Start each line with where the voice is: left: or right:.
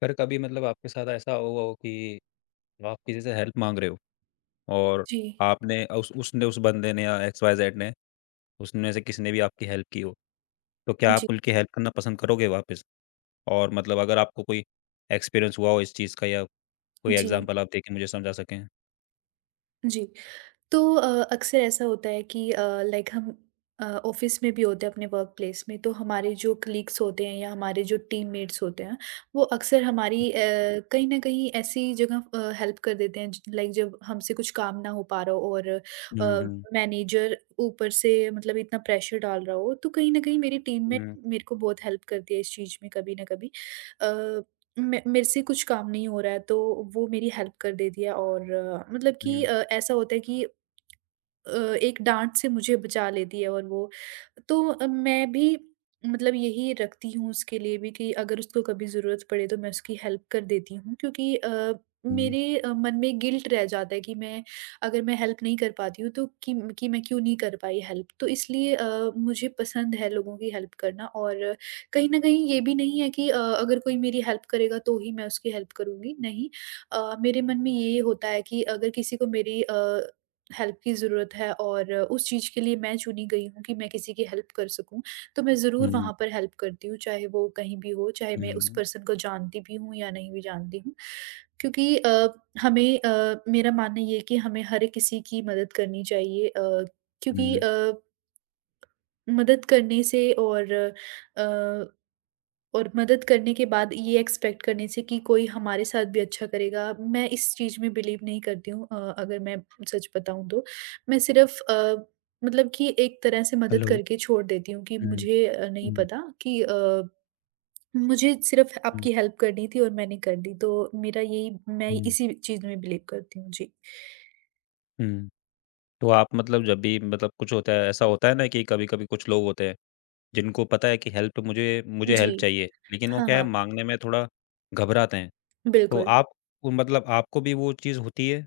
left: पर कभी मतलब आपके साथ ऐसा हुआ हो कि आप किसी से हेल्प माँग रहे हो और
right: जी,
left: आपने उस बंदे ने या एक्स वाई जेड ने, उसमें से किसी ने भी आपकी हेल्प की हो, तो क्या आप
right: जी,
left: उनकी हेल्प करना पसंद करोगे वापस? और मतलब अगर आपको कोई एक्सपीरियंस हुआ हो इस चीज़ का या कोई
right: जी,
left: एग्ज़ाम्पल आप देके मुझे समझा सकें?
right: जी। तो अक्सर ऐसा होता है कि लाइक हम ऑफिस में भी होते हैं अपने वर्क प्लेस में, तो हमारे जो कलीग्स होते हैं या हमारे जो टीममेट्स होते हैं वो अक्सर हमारी
left: हुँ,
right: कहीं ना कहीं ऐसी जगह हेल्प कर देते हैं, लाइक जब हमसे कुछ काम ना हो पा रहा हो और
left: हुँ, हुँ,
right: मैनेजर ऊपर से मतलब इतना प्रेशर डाल रहा हो, तो कहीं ना कहीं मेरी टीममेट
left: हुँ,
right: मेरे को बहुत हेल्प करती है इस चीज़ में कभी ना कभी। अ, मेरे से कुछ काम नहीं हो रहा है तो वो मेरी हेल्प कर देती है और अ, मतलब कि
left: हुँ,
right: अ, ऐसा होता है कि अ, एक डाँट से मुझे बचा लेती है और वो। तो मैं भी मतलब यही रखती हूँ उसके लिए भी कि अगर उसको कभी ज़रूरत पड़े तो मैं उसकी हेल्प कर देती हूँ, क्योंकि
left: हुँ,
right: मेरे मन में गिल्ट रह जाता है कि मैं अगर मैं हेल्प नहीं कर पाती हूँ तो कि मैं क्यों नहीं कर पाई हेल्प, तो इसलिए मुझे पसंद है लोगों की हेल्प करना। और कहीं न कहीं ये भी नहीं है कि अगर कोई मेरी हेल्प करेगा तो ही मैं उसकी हेल्प करूँगी, नहीं। मेरे मन में ये होता है कि अगर किसी को मेरी हेल्प की ज़रूरत है और उस चीज़ के लिए मैं चुनी गई हूँ कि मैं किसी की हेल्प कर सकूँ, तो मैं ज़रूर
left: हुँ,
right: वहाँ पर हेल्प करती हूँ, चाहे वो कहीं भी हो, चाहे मैं उस
left: हुँ,
right: पर्सन को जानती भी हूँ या नहीं भी जानती हूँ। क्योंकि हमें मेरा मानना ये है कि हमें हर किसी की मदद करनी चाहिए, क्योंकि
left: हुँ,
right: मदद करने से और अ, और मदद करने के बाद ये एक्सपेक्ट करने से कि कोई हमारे साथ भी अच्छा करेगा, मैं इस चीज़ में बिलीव नहीं करती हूँ, अगर मैं सच बताऊँ तो। मैं सिर्फ़ मतलब कि एक तरह से मदद
left: हेलो,
right: करके छोड़ देती हूँ कि
left: हुँ,
right: मुझे नहीं
left: हुँ,
right: पता कि मुझे सिर्फ़
left: हुँ,
right: आपकी हेल्प करनी थी और मैंने कर दी। तो मेरा यही, मैं
left: हुँ,
right: इसी चीज़ में बिलीव करती हूँ। जी।
left: हुँ। तो आप मतलब जब भी मतलब कुछ होता है, ऐसा होता है ना कि कभी-कभी कुछ लोग होते हैं जिनको पता है कि हेल्प मुझे मुझे
right: जी।
left: हेल्प चाहिए, लेकिन वो
right: हाँ,
left: क्या है
right: हाँ।
left: माँगने में थोड़ा घबराते हैं। तो
right: बिल्कुल।
left: आप मतलब आपको भी वो चीज़ होती है?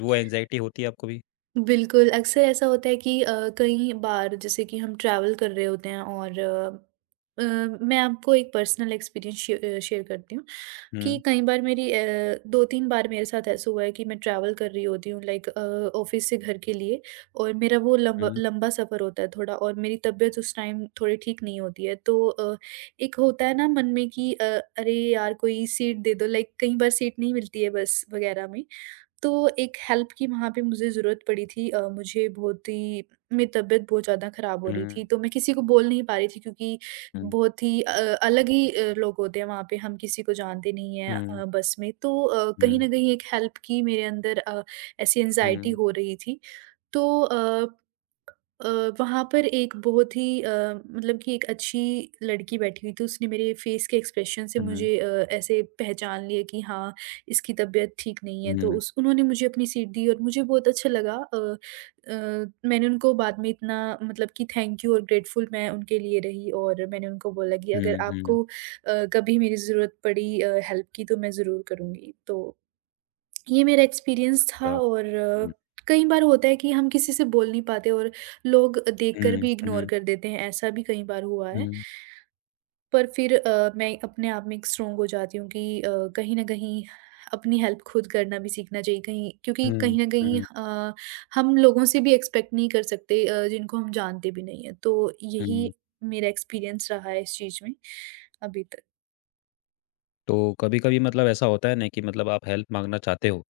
left: वो एंग्ज़ायटी होती है आपको भी?
right: बिल्कुल, अक्सर ऐसा होता है कि कहीं बार जैसे कि हम ट्रैवल कर रहे होते हैं और अ, मैं आपको एक पर्सनल एक्सपीरियंस शेयर करती हूँ कि
left: हुँ,
right: कई बार मेरी 2-3 बार मेरे साथ ऐसा हुआ है कि मैं ट्रैवल कर रही होती हूँ लाइक ऑफ़िस से घर के लिए, और मेरा वो लंबा
left: हुँ,
right: लंबा सफ़र होता है थोड़ा और मेरी तबीयत उस टाइम थोड़ी ठीक नहीं होती है। तो एक होता है ना मन में कि "अरे यार! कोई सीट दे दो।" लाइक कई बार सीट नहीं मिलती है बस वग़ैरह में। तो एक हेल्प की वहाँ पे मुझे ज़रूरत पड़ी थी। मुझे बहुत ही, मेरी तबीयत बहुत ज़्यादा ख़राब हो
left: हुँ,
right: रही थी, तो मैं किसी को बोल नहीं पा रही थी, क्योंकि
left: हुँ,
right: बहुत ही अलग ही लोग होते हैं वहाँ पे, हम किसी को जानते नहीं हैं
left: हुँ,
right: बस में। तो कहीं
left: हुँ,
right: न कहीं एक हेल्प की मेरे अंदर ऐसी एंग्ज़ायटी
left: हुँ,
right: हो रही थी। तो अ, वहाँ पर एक बहुत ही मतलब कि एक अच्छी लड़की बैठी हुई थी, उसने मेरे फ़ेस के एक्सप्रेशन से
left: हुँ,
right: मुझे ऐसे पहचान लिया कि हाँ, इसकी तबीयत ठीक नहीं है, तो
left: हुँ,
right: उस उन्होंने मुझे अपनी सीट दी और मुझे बहुत अच्छा लगा। अ, मैंने उनको बाद में इतना मतलब कि थैंक यू, और ग्रेटफुल मैं उनके लिए रही, और मैंने उनको बोला कि अगर
left: हुँ, हुँ।
right: आपको कभी मेरी ज़रूरत पड़ी हेल्प की, तो मैं ज़रूर करूँगी। तो ये मेरा एक्सपीरियंस था।
left: अच्छा,
right: और
left: हुँ,
right: कई बार होता है कि हम किसी से बोल नहीं पाते, और लोग देखकर
left: हुँ,
right: भी इग्नोर
left: हुँ,
right: कर देते हैं, ऐसा भी कई बार हुआ है।
left: हुँ,
right: पर फिर मैं अपने आप में एक स्ट्रॉन्ग हो जाती हूँ कि कहीं न कहीं अपनी हेल्प खुद करना भी सीखना चाहिए कहीं, क्योंकि
left: हुँ,
right: कहीं न कहीं
left: हुँ,
right: हम लोगों से भी एक्सपेक्ट नहीं कर सकते जिनको हम जानते भी नहीं हैं। तो यही
left: हुँ।
right: मेरा एक्सपीरियंस रहा है इस चीज़ में अभी तक।
left: तो कभी-कभी मतलब ऐसा होता है ना कि मतलब आप हेल्प माँगना चाहते हो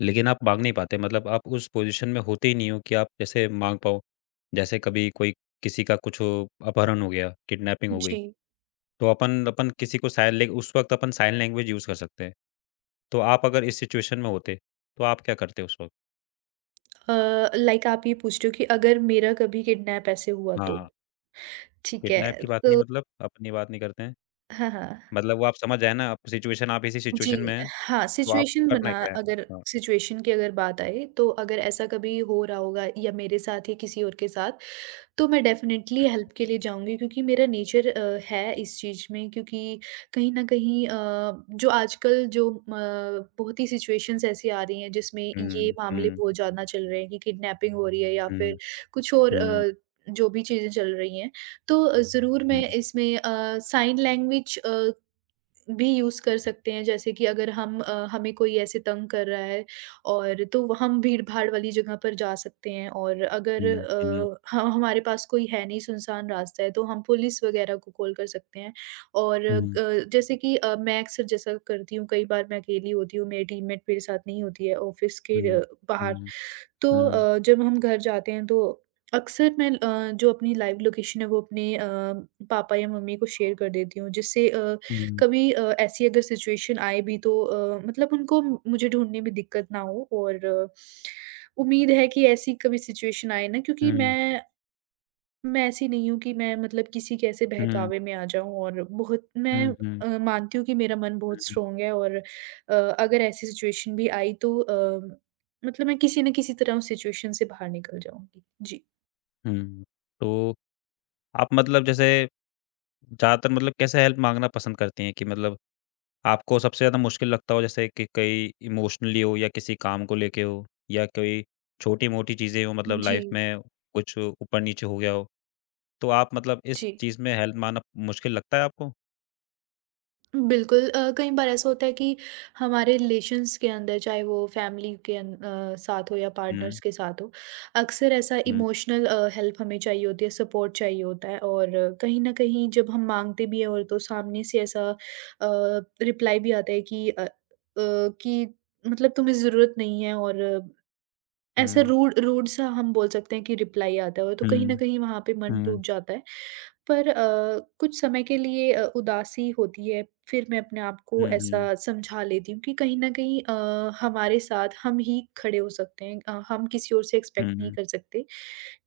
left: लेकिन आप माँग नहीं पाते मतलब आप उस पोज़ीशन में होते ही नहीं हो कि आप जैसे माँग पाओ। जैसे कभी कोई किसी का कुछ हो, अपहरण हो गया, किडनैपिंग हो गई,
right: जी।
left: तो अपन अपन किसी को साइन लैंग उस वक़्त अपन साइन लैंग्वेज यूज़ कर सकते हैं। तो आप अगर इस सिचुएशन में होते, तो आप क्या करते उस वक़्त?
right: अ, लाइक आप ये पूछ रहे हो कि अगर मेरा कभी किडनैप ऐसे हुआ तो?
left: हाँ,
right: ठीक है।
left: किडनैप की बात नहीं
right: तो
left: मतलब अपनी बात नहीं करते हैं।
right: हाँ, हाँ।
left: मतलब वो आप समझ आए ना, आप सिचुएशन आप इसी
right: जी,
left: सिचुएशन में हैं,
right: हाँ,
left: तो आपको
right: सिचुएशन
left: करना
right: बना
left: क्या है?
right: अगर
left: हाँ।
right: सिचुएशन की अगर बात आए, तो अगर ऐसा कभी हो रहा होगा या मेरे साथ या किसी और के साथ, तो मैं डेफ़िनेटली हेल्प के लिए जाऊँगी, क्योंकि मेरा नेचर है इस चीज़ में। क्योंकि कहीं न कहीं जो आजकल जो म बहुत ही सिचुएशंस ऐसी आ रही हैं जिसमें ये
left: हुँ,
right: मामले
left: हुँ,
right: बहुत ज़्यादा चल रहे हैं कि किडनैपिंग हो रही है या फिर
left: हुँ,
right: कुछ और,
left: हुँ,
right: जो भी चीज़ें चल रही हैं, तो ज़रूर
left: हुँ,
right: मैं इसमें साइन लैंग्वेज भी यूज़ कर सकते हैं। जैसे कि अगर हम हमें कोई ऐसे तंग कर रहा है, और तो वह हम भीड़-भाड़ वाली जगह पर जा सकते हैं, और अगर
left: हुँ, हुँ, हुँ,
right: ह हमारे पास कोई है नहीं, सुनसान रास्ता है, तो हम पुलिस वगैरह को कॉल कर सकते हैं। और
left: हुँ,
right: जैसे कि मैं अक्सर जैसा करती हूँ, कई बार मैं अकेली होती हूँ, मेरी टीममेट मेरे साथ नहीं होती है ऑफ़िस के
left: हुँ,
right: बाहर।
left: हुँ,
right: तो
left: हुँ,
right: जब हम घर जाते हैं, तो अक्सर मैं जो अपनी लाइव लोकेशन है वो अपने पापा या मम्मी को शेयर कर देती हूँ, जिससे
left: हुँ।
right: कभी ऐसी अगर सिचुएशन आए भी, तो मतलब उनको मुझे ढूँढने में दिक्कत ना हो। और उम्मीद है कि ऐसी कभी सिचुएशन आए ना, क्योंकि
left: हुँ,
right: मैं ऐसी नहीं हूँ कि मैं मतलब किसी के ऐसे
left: हुँ,
right: बहकावे में आ जाऊँ, और बहुत मैं
left: हुँ, हुँ,
right: मानती हूँ कि मेरा मन बहुत
left: हुँ,
right: स्ट्रॉन्ग है। और अगर ऐसी सिचुएशन भी आई, तो मतलब मैं किसी न किसी तरह उस सिचुएशन से बाहर निकल जाऊँगी। जी।
left: हुँ। तो आप मतलब जैसे ज़्यादातर मतलब कैसे हेल्प माँगना पसंद करती हैं कि मतलब आपको सबसे ज़्यादा मुश्किल लगता हो जैसे कि कहीं इमोशनली हो या किसी काम को लेके हो या कोई छोटी-मोटी चीज़ें हो मतलब
right: जी,
left: लाइफ में कुछ ऊपर-नीचे हो गया हो, तो आप मतलब इस
right: जी।
left: चीज़ में हेल्प माँगना मुश्किल लगता है आपको?
right: बिल्कुल कई बार ऐसा होता है कि हमारे रिलेशंस के अंदर, चाहे वो फैमिली के साथ हो या
left: हुँ,
right: पार्टनर्स के साथ हो, अक्सर ऐसा
left: हुँ,
right: इमोशनल हेल्प हमें चाहिए होती है, सपोर्ट चाहिए होता है। और कहीं ना कहीं जब हम मांगते भी हैं, और तो सामने से ऐसा रिप्लाई भी आता है कि कि मतलब तुम्हें ज़रूरत नहीं है, और ऐसे
left: हुँ,
right: रूड रूड सा हम बोल सकते हैं कि रिप्लाई आता है, और तो कहीं
left: हुँ,
right: न कहीं वहाँ पे मन टूट
left: हुँ,
right: जाता है। पर कुछ समय के लिए उदासी होती है, फिर मैं अपने आप को
left: हुँ, हुँ,
right: ऐसा समझा लेती हूँ कि कहीं न कहीं हमारे साथ हम ही खड़े हो सकते हैं। हम किसी और से एक्सपेक्ट नहीं
left: हुँ,
right: कर सकते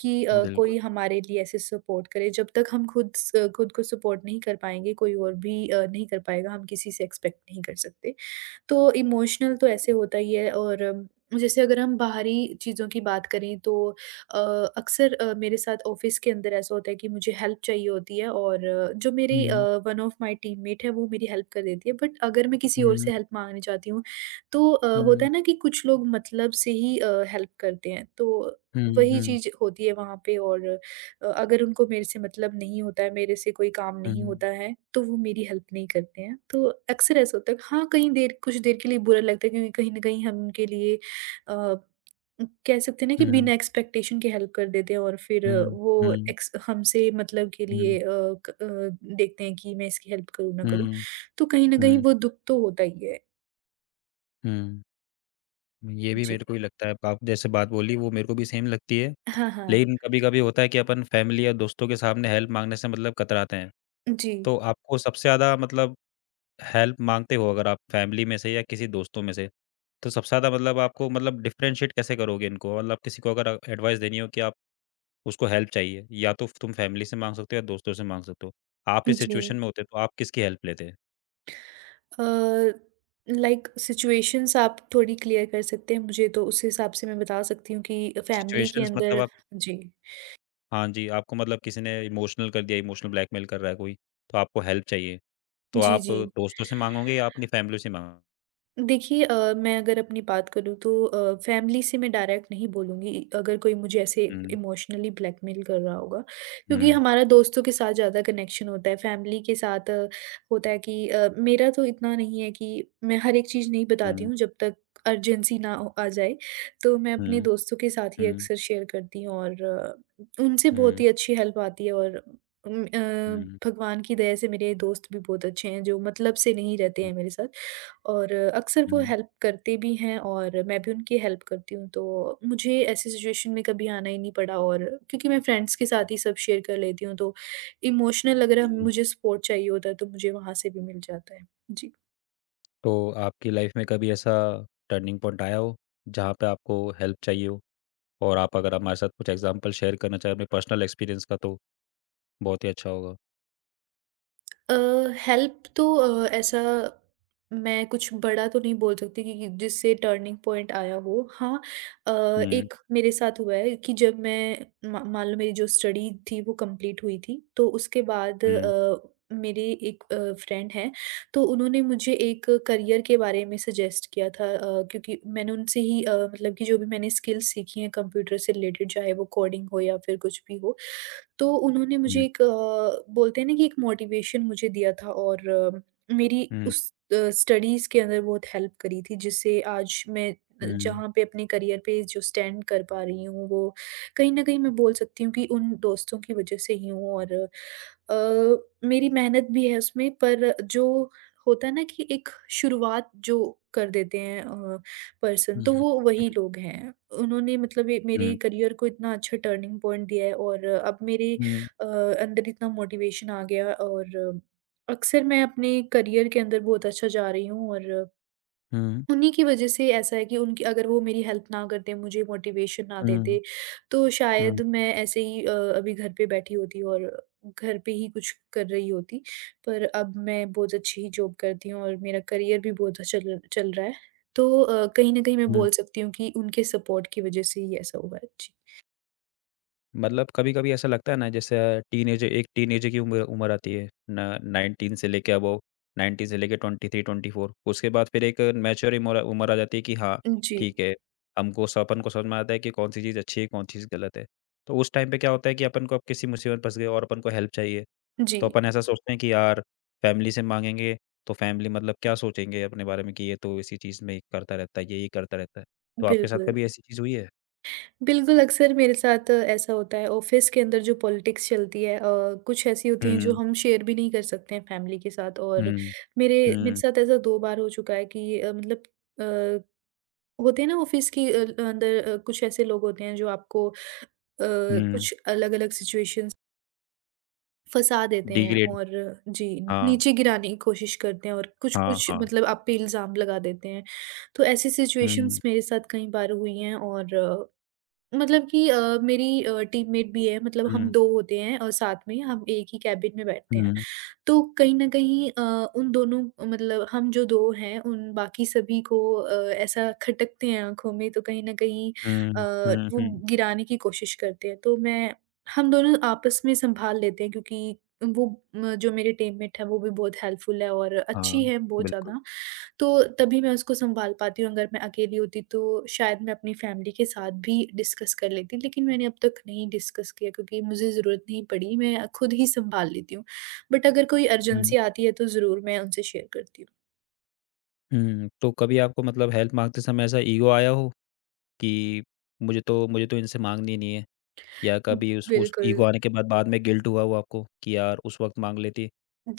right: कि कोई
left: बिल्कुल।
right: हमारे लिए ऐसे सपोर्ट करे। जब तक हम खुद स खुद को सपोर्ट नहीं कर पाएँगे, कोई और भी नहीं कर पाएगा, हम किसी से एक्सपेक्ट नहीं कर सकते। तो इमोशनल तो ऐसे होता ही है। और जैसे अगर हम बाहरी चीज़ों की बात करें, तो अ, अक्सर मेरे साथ ऑफ़िस के अंदर ऐसा होता है कि मुझे हेल्प चाहिए होती है, और जो मेरी
left: हुँ,
right: वन ऑफ़ माय टीममेट है वो मेरी हेल्प कर देती है, बट अगर मैं किसी
left: हुँ,
right: और
left: हुँ,
right: से हेल्प माँगने जाती हूँ, तो होता
left: हुँ,
right: है ना कि कुछ लोग मतलब से ही हेल्प करते हैं, तो वही
left: हुँ,
right: चीज़ होती है वहाँ पे। और अगर उनको मेरे से मतलब नहीं होता है, मेरे से कोई काम
left: हुँ,
right: नहीं होता है, तो वो मेरी हेल्प नहीं करते हैं। तो अक्सर ऐसा होता है। हाँ, कहीं देर कुछ देर के लिए बुरा लगता है, क्योंकि कहीं न कहीं हम उनके लिए कह सकते हैं ना कि
left: हुँ।
right: बिना एक्सपेक्टेशन के हेल्प कर देते हैं, और फिर
left: हुँ,
right: वो
left: हुँ,
right: एक्स हमसे मतलब के
left: हुँ,
right: लिए देखते हैं कि मैं इसकी हेल्प करूँ ना करूँ।
left: हुँ,
right: तो कहीं न कहीं
left: हुँ,
right: वो दुःख तो होता ही है।
left: हुँ। ये भी
right: जी।
left: मेरे को ही लगता है, आप जैसे बात बोली वो मेरे को भी सेम लगती है।
right: हाँ, हाँ।
left: लेकिन कभी-कभी होता है कि अपन फैमिली या दोस्तों के सामने हेल्प माँगने से मतलब कतराते हैं।
right: जी।
left: तो आपको सबसे ज़्यादा मतलब हेल्प माँगते हो अगर आप फैमिली में से या किसी दोस्तों में से, तो सबसे ज़्यादा मतलब आपको मतलब डिफरेंशिएट कैसे करोगे इनको? मतलब किसी को अगर एडवाइस देनी हो कि आप उसको हेल्प चाहिए, या तो तुम फैमिली से माँग सकते हो या दोस्तों से माँग सकते हो। आप इस
right: जी।
left: सिचुएशन में होते तो आप किसकी हेल्प लेते?
right: अ, लाइक सिचुएशंस आप थोड़ी क्लियर कर सकते हैं मुझे, तो उस हिसाब से मैं बता सकती हूँ कि फैमिली के
left: सिचुएशंस मतलब
right: अंदर।
left: आप
right: जी।
left: हाँ जी, आपको मतलब किसी ने इमोशनल कर दिया, इमोशनल ब्लैकमेल कर रहा है कोई, तो आपको हेल्प चाहिए। तो
right: जी,
left: आप
right: जी।
left: दोस्तों से माँगोगे या अपनी फैमिली से माँग
right: देखिए मैं अगर अपनी बात करूँ, तो फैमिली से मैं डायरेक्ट नहीं बोलूँगी अगर कोई मुझे ऐसे
left: हुँ,
right: इमोशनली ब्लैकमेल कर रहा होगा, क्योंकि
left: हुँ,
right: हमारा दोस्तों के साथ ज़्यादा कनेक्शन होता है, फैमिली के साथ होता है कि मेरा तो इतना नहीं है कि मैं हर एक चीज़ नहीं बताती
left: हुँ,
right: हूँ जब तक अर्जेंसी ना आ जाए, तो मैं
left: हुँ,
right: अपने
left: हुँ,
right: दोस्तों के साथ ही
left: हुँ,
right: अक्सर शेयर करती हूँ। और उनसे बहुत
left: हुँ,
right: ही अच्छी हेल्प आती है। और उम, अ,
left: हुँ,
right: भगवान की दया से मेरे दोस्त भी बहुत अच्छे हैं जो मतलब से नहीं रहते हैं मेरे साथ, और अक्सर वो
left: हुँ,
right: हेल्प करते भी हैं, और मैं भी उनकी हेल्प करती हूँ, तो मुझे ऐसी सिचुएशन में कभी आना ही नहीं पड़ा। और क्योंकि मैं फ्रेंड्स के साथ ही सब शेयर कर लेती हूँ, तो इमोशनल अगर
left: हुँ।
right: मुझे सपोर्ट चाहिए होता है, तो मुझे वहाँ से भी मिल जाता है। जी।
left: तो आपकी लाइफ़ में कभी ऐसा टर्निंग पॉइंट आया हो, जहाँ पे आपको हेल्प चाहिए हो? और आप अगर हमारे साथ कुछ एग्ज़ाम्पल शेयर करना चाहें अपने पर्सनल एक्सपीरियंस का तो बहुत ही अच्छा होगा।
right: अ, हेल्प तो ऐसा मैं कुछ बड़ा तो नहीं बोल सकती कि जिससे टर्निंग पॉइंट आया हो। हाँ, अ,
left: हुँ,
right: एक मेरे साथ हुआ है कि जब मैं मा मान लो मेरी जो स्टडी थी वो कंप्लीट हुई थी, तो उसके बाद
left: हुँ,
right: मेरे एक फ्रेंड हैं, तो उन्होंने मुझे एक करियर के बारे में सजेस्ट किया था। क्योंकि मैंने उनसे ही मतलब कि जो भी मैंने स्किल्स सीखी हैं कंप्यूटर से रिलेटेड, चाहे वो कोडिंग हो या फिर कुछ भी हो, तो उन्होंने
left: हुँ,
right: मुझे एक बोलते हैं ना कि एक मोटिवेशन मुझे दिया था और मेरी
left: हुँ,
right: उस स्टडीज़ के अंदर बहुत हेल्प करी थी जिससे आज मैं
left: हुँ, हुँ,
right: जहाँ पे अपने करियर पे जो स्टैंड कर पा रही हूँ वो कहीं न कहीं मैं बोल सकती हूँ कि उन दोस्तों की वजह से ही हूँ। और मेरी मेहनत भी है उसमें, पर जो होता है ना कि एक शुरुआत जो कर देते हैं पर्सन,
left: हुँ,
right: तो वो वही लोग हैं। उन्होंने मतलब ये
left: हुँ,
right: मेरे
left: हुँ,
right: करियर को इतना अच्छा टर्निंग पॉइंट दिया है और अब मेरे
left: हुँ,
right: अंदर इतना मोटिवेशन आ गया और अक्सर मैं अपने करियर के अंदर बहुत अच्छा जा रही हूँ और
left: हुँ,
right: उन्हीं की वजह से ऐसा है कि उनकी अगर वो मेरी हेल्प ना करते, मुझे मोटिवेशन ना
left: हुँ,
right: देते, तो
left: हुँ,
right: शायद मैं ऐसे ही अभी घर पे बैठी होती और घर पे ही कुछ कर रही होती। पर अब मैं बहुत अच्छी ही जॉब करती हूँ और मेरा करियर भी बहुत अच्छा चल चल रहा है। तो कहीं न कहीं मैं
left: हुँ।
right: बोल सकती हूँ कि उनके सपोर्ट की वजह से ही ऐसा हुआ है। जी।
left: मतलब कभी-कभी ऐसा लगता है ना जैसे टीनेज की उम्र उम्र आती है ना 19 से लेके अबव 19 से लेके 23-24 उसके बाद फिर एक मैच्योर इमोर उम्र आ जाती है कि हाँ,
right: जी।
left: ठीक है, हमको स अपन को समझ में आता है कि कौन-सी चीज़ अच्छी है, कौन-सी चीज़ गलत है। तो उस टाइम पे क्या होता है कि अपन को अब किसी मुसीबत में फँस गए और अपन को हेल्प चाहिए।
right: जी,
left: तो अपन ऐसा सोचते हैं कि यार फैमिली से माँगेंगे, तो फैमिली मतलब क्या सोचेंगे अपने बारे में कि ये तो इसी चीज़ में ये करता रहता है, ये करता रहता है। तो आपके साथ
right: बिल्कुल।
left: कभी ऐसी चीज़ हुई है?
right: बिल्कुल, अक्सर मेरे साथ ऐसा होता है ऑफ़िस के अंदर जो पॉलिटिक्स चलती है। कुछ ऐसी होती हैं जो
left: हुँ,
right: हम शेयर भी नहीं कर सकते हैं फैमिली के साथ। और
left: हुँ,
right: मेरे मेरे
left: हुँ,
right: साथ ऐसा 2 बार हो चुका है कि मतलब अ, होते हैं ना ऑफ़िस की अंदर कुछ ऐसे लोग होते हैं जो आपको
left: हुँ।
right: कुछ अलग-अलग सिचुएशंस फँसा देते हैं
left: डिग्रेड
right: और जी,
left: हाँ,
right: नीचे गिराने की कोशिश करते हैं और
left: हाँ,
right: कुछ-कुछ
left: हाँ।
right: मतलब आप पे इल्ज़ाम लगा देते हैं। तो ऐसी
left: हुँ,
right: सिचुएशंस मेरे साथ कई बार हुई हैं। और मतलब कि मेरी टीममेट भी है, मतलब हम
left: हुँ,
right: 2 होते हैं और साथ में हम एक ही कैबिन में बैठते हैं।
left: हुँ,
right: तो कहीं न कहीं उन दोनों मतलब हम जो 2 हैं उन बाकी सभी को ऐसा खटकते हैं आँखों में, तो कहीं न कहीं अ,
left: हुँ, हुँ,
right: वो
left: हुँ।
right: गिराने की कोशिश करते हैं। तो मैं हम दोनों आपस में संभाल लेते हैं क्योंकि वो म जो मेरी टीममेट है वो भी बहुत हेल्पफुल है और
left: हाँ,
right: अच्छी है बहुत
left: बिल्कुल।
right: ज़्यादा। तो तभी मैं उसको सँभाल पाती हूँ, अगर मैं अकेली होती तो शायद मैं अपनी फ़ैमिली के साथ भी डिस्कस कर लेती, लेकिन मैंने अब तक नहीं डिस्कस किया क्योंकि मुझे ज़रूरत नहीं पड़ी, मैं खुद ही सँभाल लेती हूँ। बट अगर कोई
left: हुँ,
right: अर्जेंसी आती है तो ज़रूर मैं उनसे शेयर करती
left: हुँ, तो कभी आपको मतलब हेल्प माँगते समय ऐसा ईगो आया हो कि मुझे तो इनसे माँगनी नहीं है? या
right: हूँ।
left: कभी उस ईगो
right: बिल्कुल,
left: आने के बाद बाद में गिल्ट हुआ हो आपको कि यार उस वक़्त माँग लेती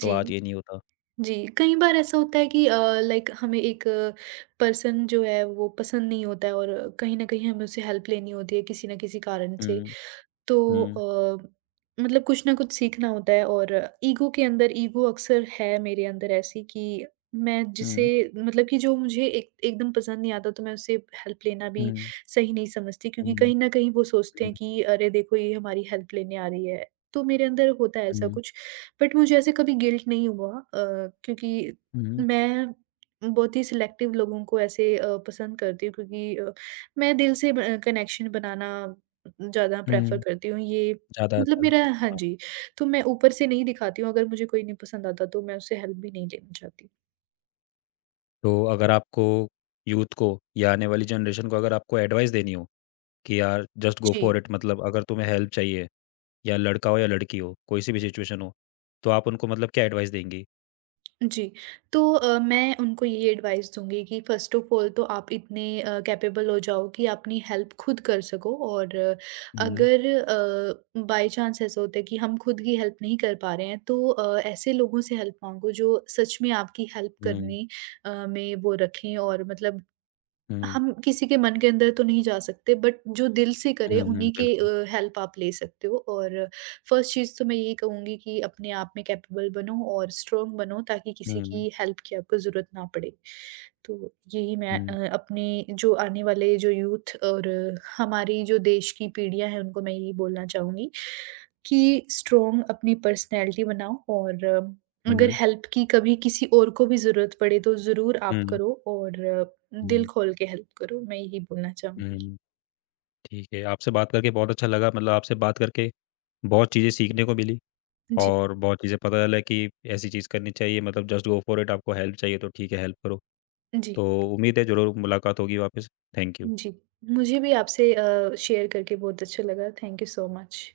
left: तो आज ये नहीं होता?
right: जी। कई बार ऐसा होता है कि लाइक हमें एक पर्सन जो है वो पसंद नहीं होता है और कहीं न कहीं हमें उससे हेल्प लेनी होती है किसी न किसी कारण से।
left: हुँ,
right: तो
left: हुँ,
right: मतलब कुछ ना कुछ सीखना होता है और ईगो के अंदर ईगो अक्सर है मेरे अंदर ऐसी कि मैं जिसे
left: हुँ,
right: मतलब कि जो मुझे एक एकदम पसंद नहीं आता तो मैं उससे हेल्प लेना
left: हुँ,
right: भी सही नहीं समझती क्योंकि
left: हुँ,
right: कहीं न कहीं वो सोचते
left: हुँ,
right: हैं कि अरे देखो ये हमारी हेल्प लेने आ रही है। तो मेरे अंदर होता है ऐसा
left: हुँ,
right: कुछ, बट मुझे ऐसे कभी गिल्ट नहीं हुआ क्योंकि
left: हुँ,
right: मैं बहुत ही सिलेक्टिव लोगों को ऐसे पसंद करती हूँ, क्योंकि मैं दिल से ब कनेक्शन बनाना ज़्यादा प्रेफ़र
left: हुँ,
right: करती हूँ, ये
left: ज़्यादा
right: मतलब
left: अच्छा
right: मेरा।
left: लगता
right: हाँ
left: है। हाँ,
right: जी, तो मैं ऊपर से नहीं दिखाती हूँ, अगर मुझे कोई नहीं पसंद आता तो मैं उससे हेल्प भी नहीं लेना चाहती।
left: तो अगर आपको यूथ को या आने वाली जनरेशन को अगर आपको एडवाइस देनी हो कि यार जस्ट गो फॉर
right: जी,
left: इट मतलब अगर तुम्हें हेल्प चाहिए या लड़का हो या लड़की हो, कोई सी भी सिचुएशन हो, तो आप उनको मतलब क्या एडवाइस देंगी?
right: जी। तो मैं उनको ये एडवाइस दूँगी कि फ़र्स्ट ऑफ़ ऑल तो आप इतने कैपेबल हो जाओ कि अपनी हेल्प खुद कर सको, और अगर अ,
left: हुँ,
right: अगर बाय चांस ऐसा होता है कि हम खुद की हेल्प नहीं कर पा रहे हैं तो ऐसे लोगों से हेल्प माँगो जो सच में आपकी हेल्प
left: हुँ,
right: करने में वो रखें, और मतलब
left: हुँ,
right: हम किसी के मन के अंदर तो नहीं जा सकते, बट जो दिल से करे
left: हुँ, हुँ,
right: उन्हीं के
left: बिल्कुल।
right: हेल्प आप ले सकते हो। और फर्स्ट चीज़ तो मैं यही कहूँगी कि अपने आप में कैपेबल बनो और स्ट्रोंग बनो ताकि किसी
left: हुँ, हुँ,
right: की हेल्प की आपको ज़रूरत ना पड़े। तो यही मैं अपने जो आने वाले जो यूथ और हमारी जो देश की पीढ़ियाँ हैं उनको मैं यही बोलना चाहूँगी कि स्ट्रोंग अपनी पर्सनैलिटी बनाओ, और अगर
left: हुँ,
right: हेल्प की कभी किसी और को भी ज़रूरत पड़े तो ज़रूर आप
left: हुँ,
right: करो और दिल
left: हुँ,
right: खोल के हेल्प करो, मैं यही बोलना चाहूँगी।
left: हुँ, ठीक है। आपसे बात करके बहुत अच्छा लगा मतलब आपसे बात करके बहुत चीज़ें सीखने को मिली
right: जी,
left: और बहुत चीज़ें पता चला कि ऐसी चीज़ करनी चाहिए मतलब जस्ट गो फॉर इट आपको हेल्प चाहिए तो ठीक है हेल्प करो।
right: जी,
left: तो उम्मीद है ज़रूर मुलाकात होगी वापस। Thank you.
right: जी। मुझे भी आपसे शेयर करके बहुत अच्छा लगा। Thank you so much.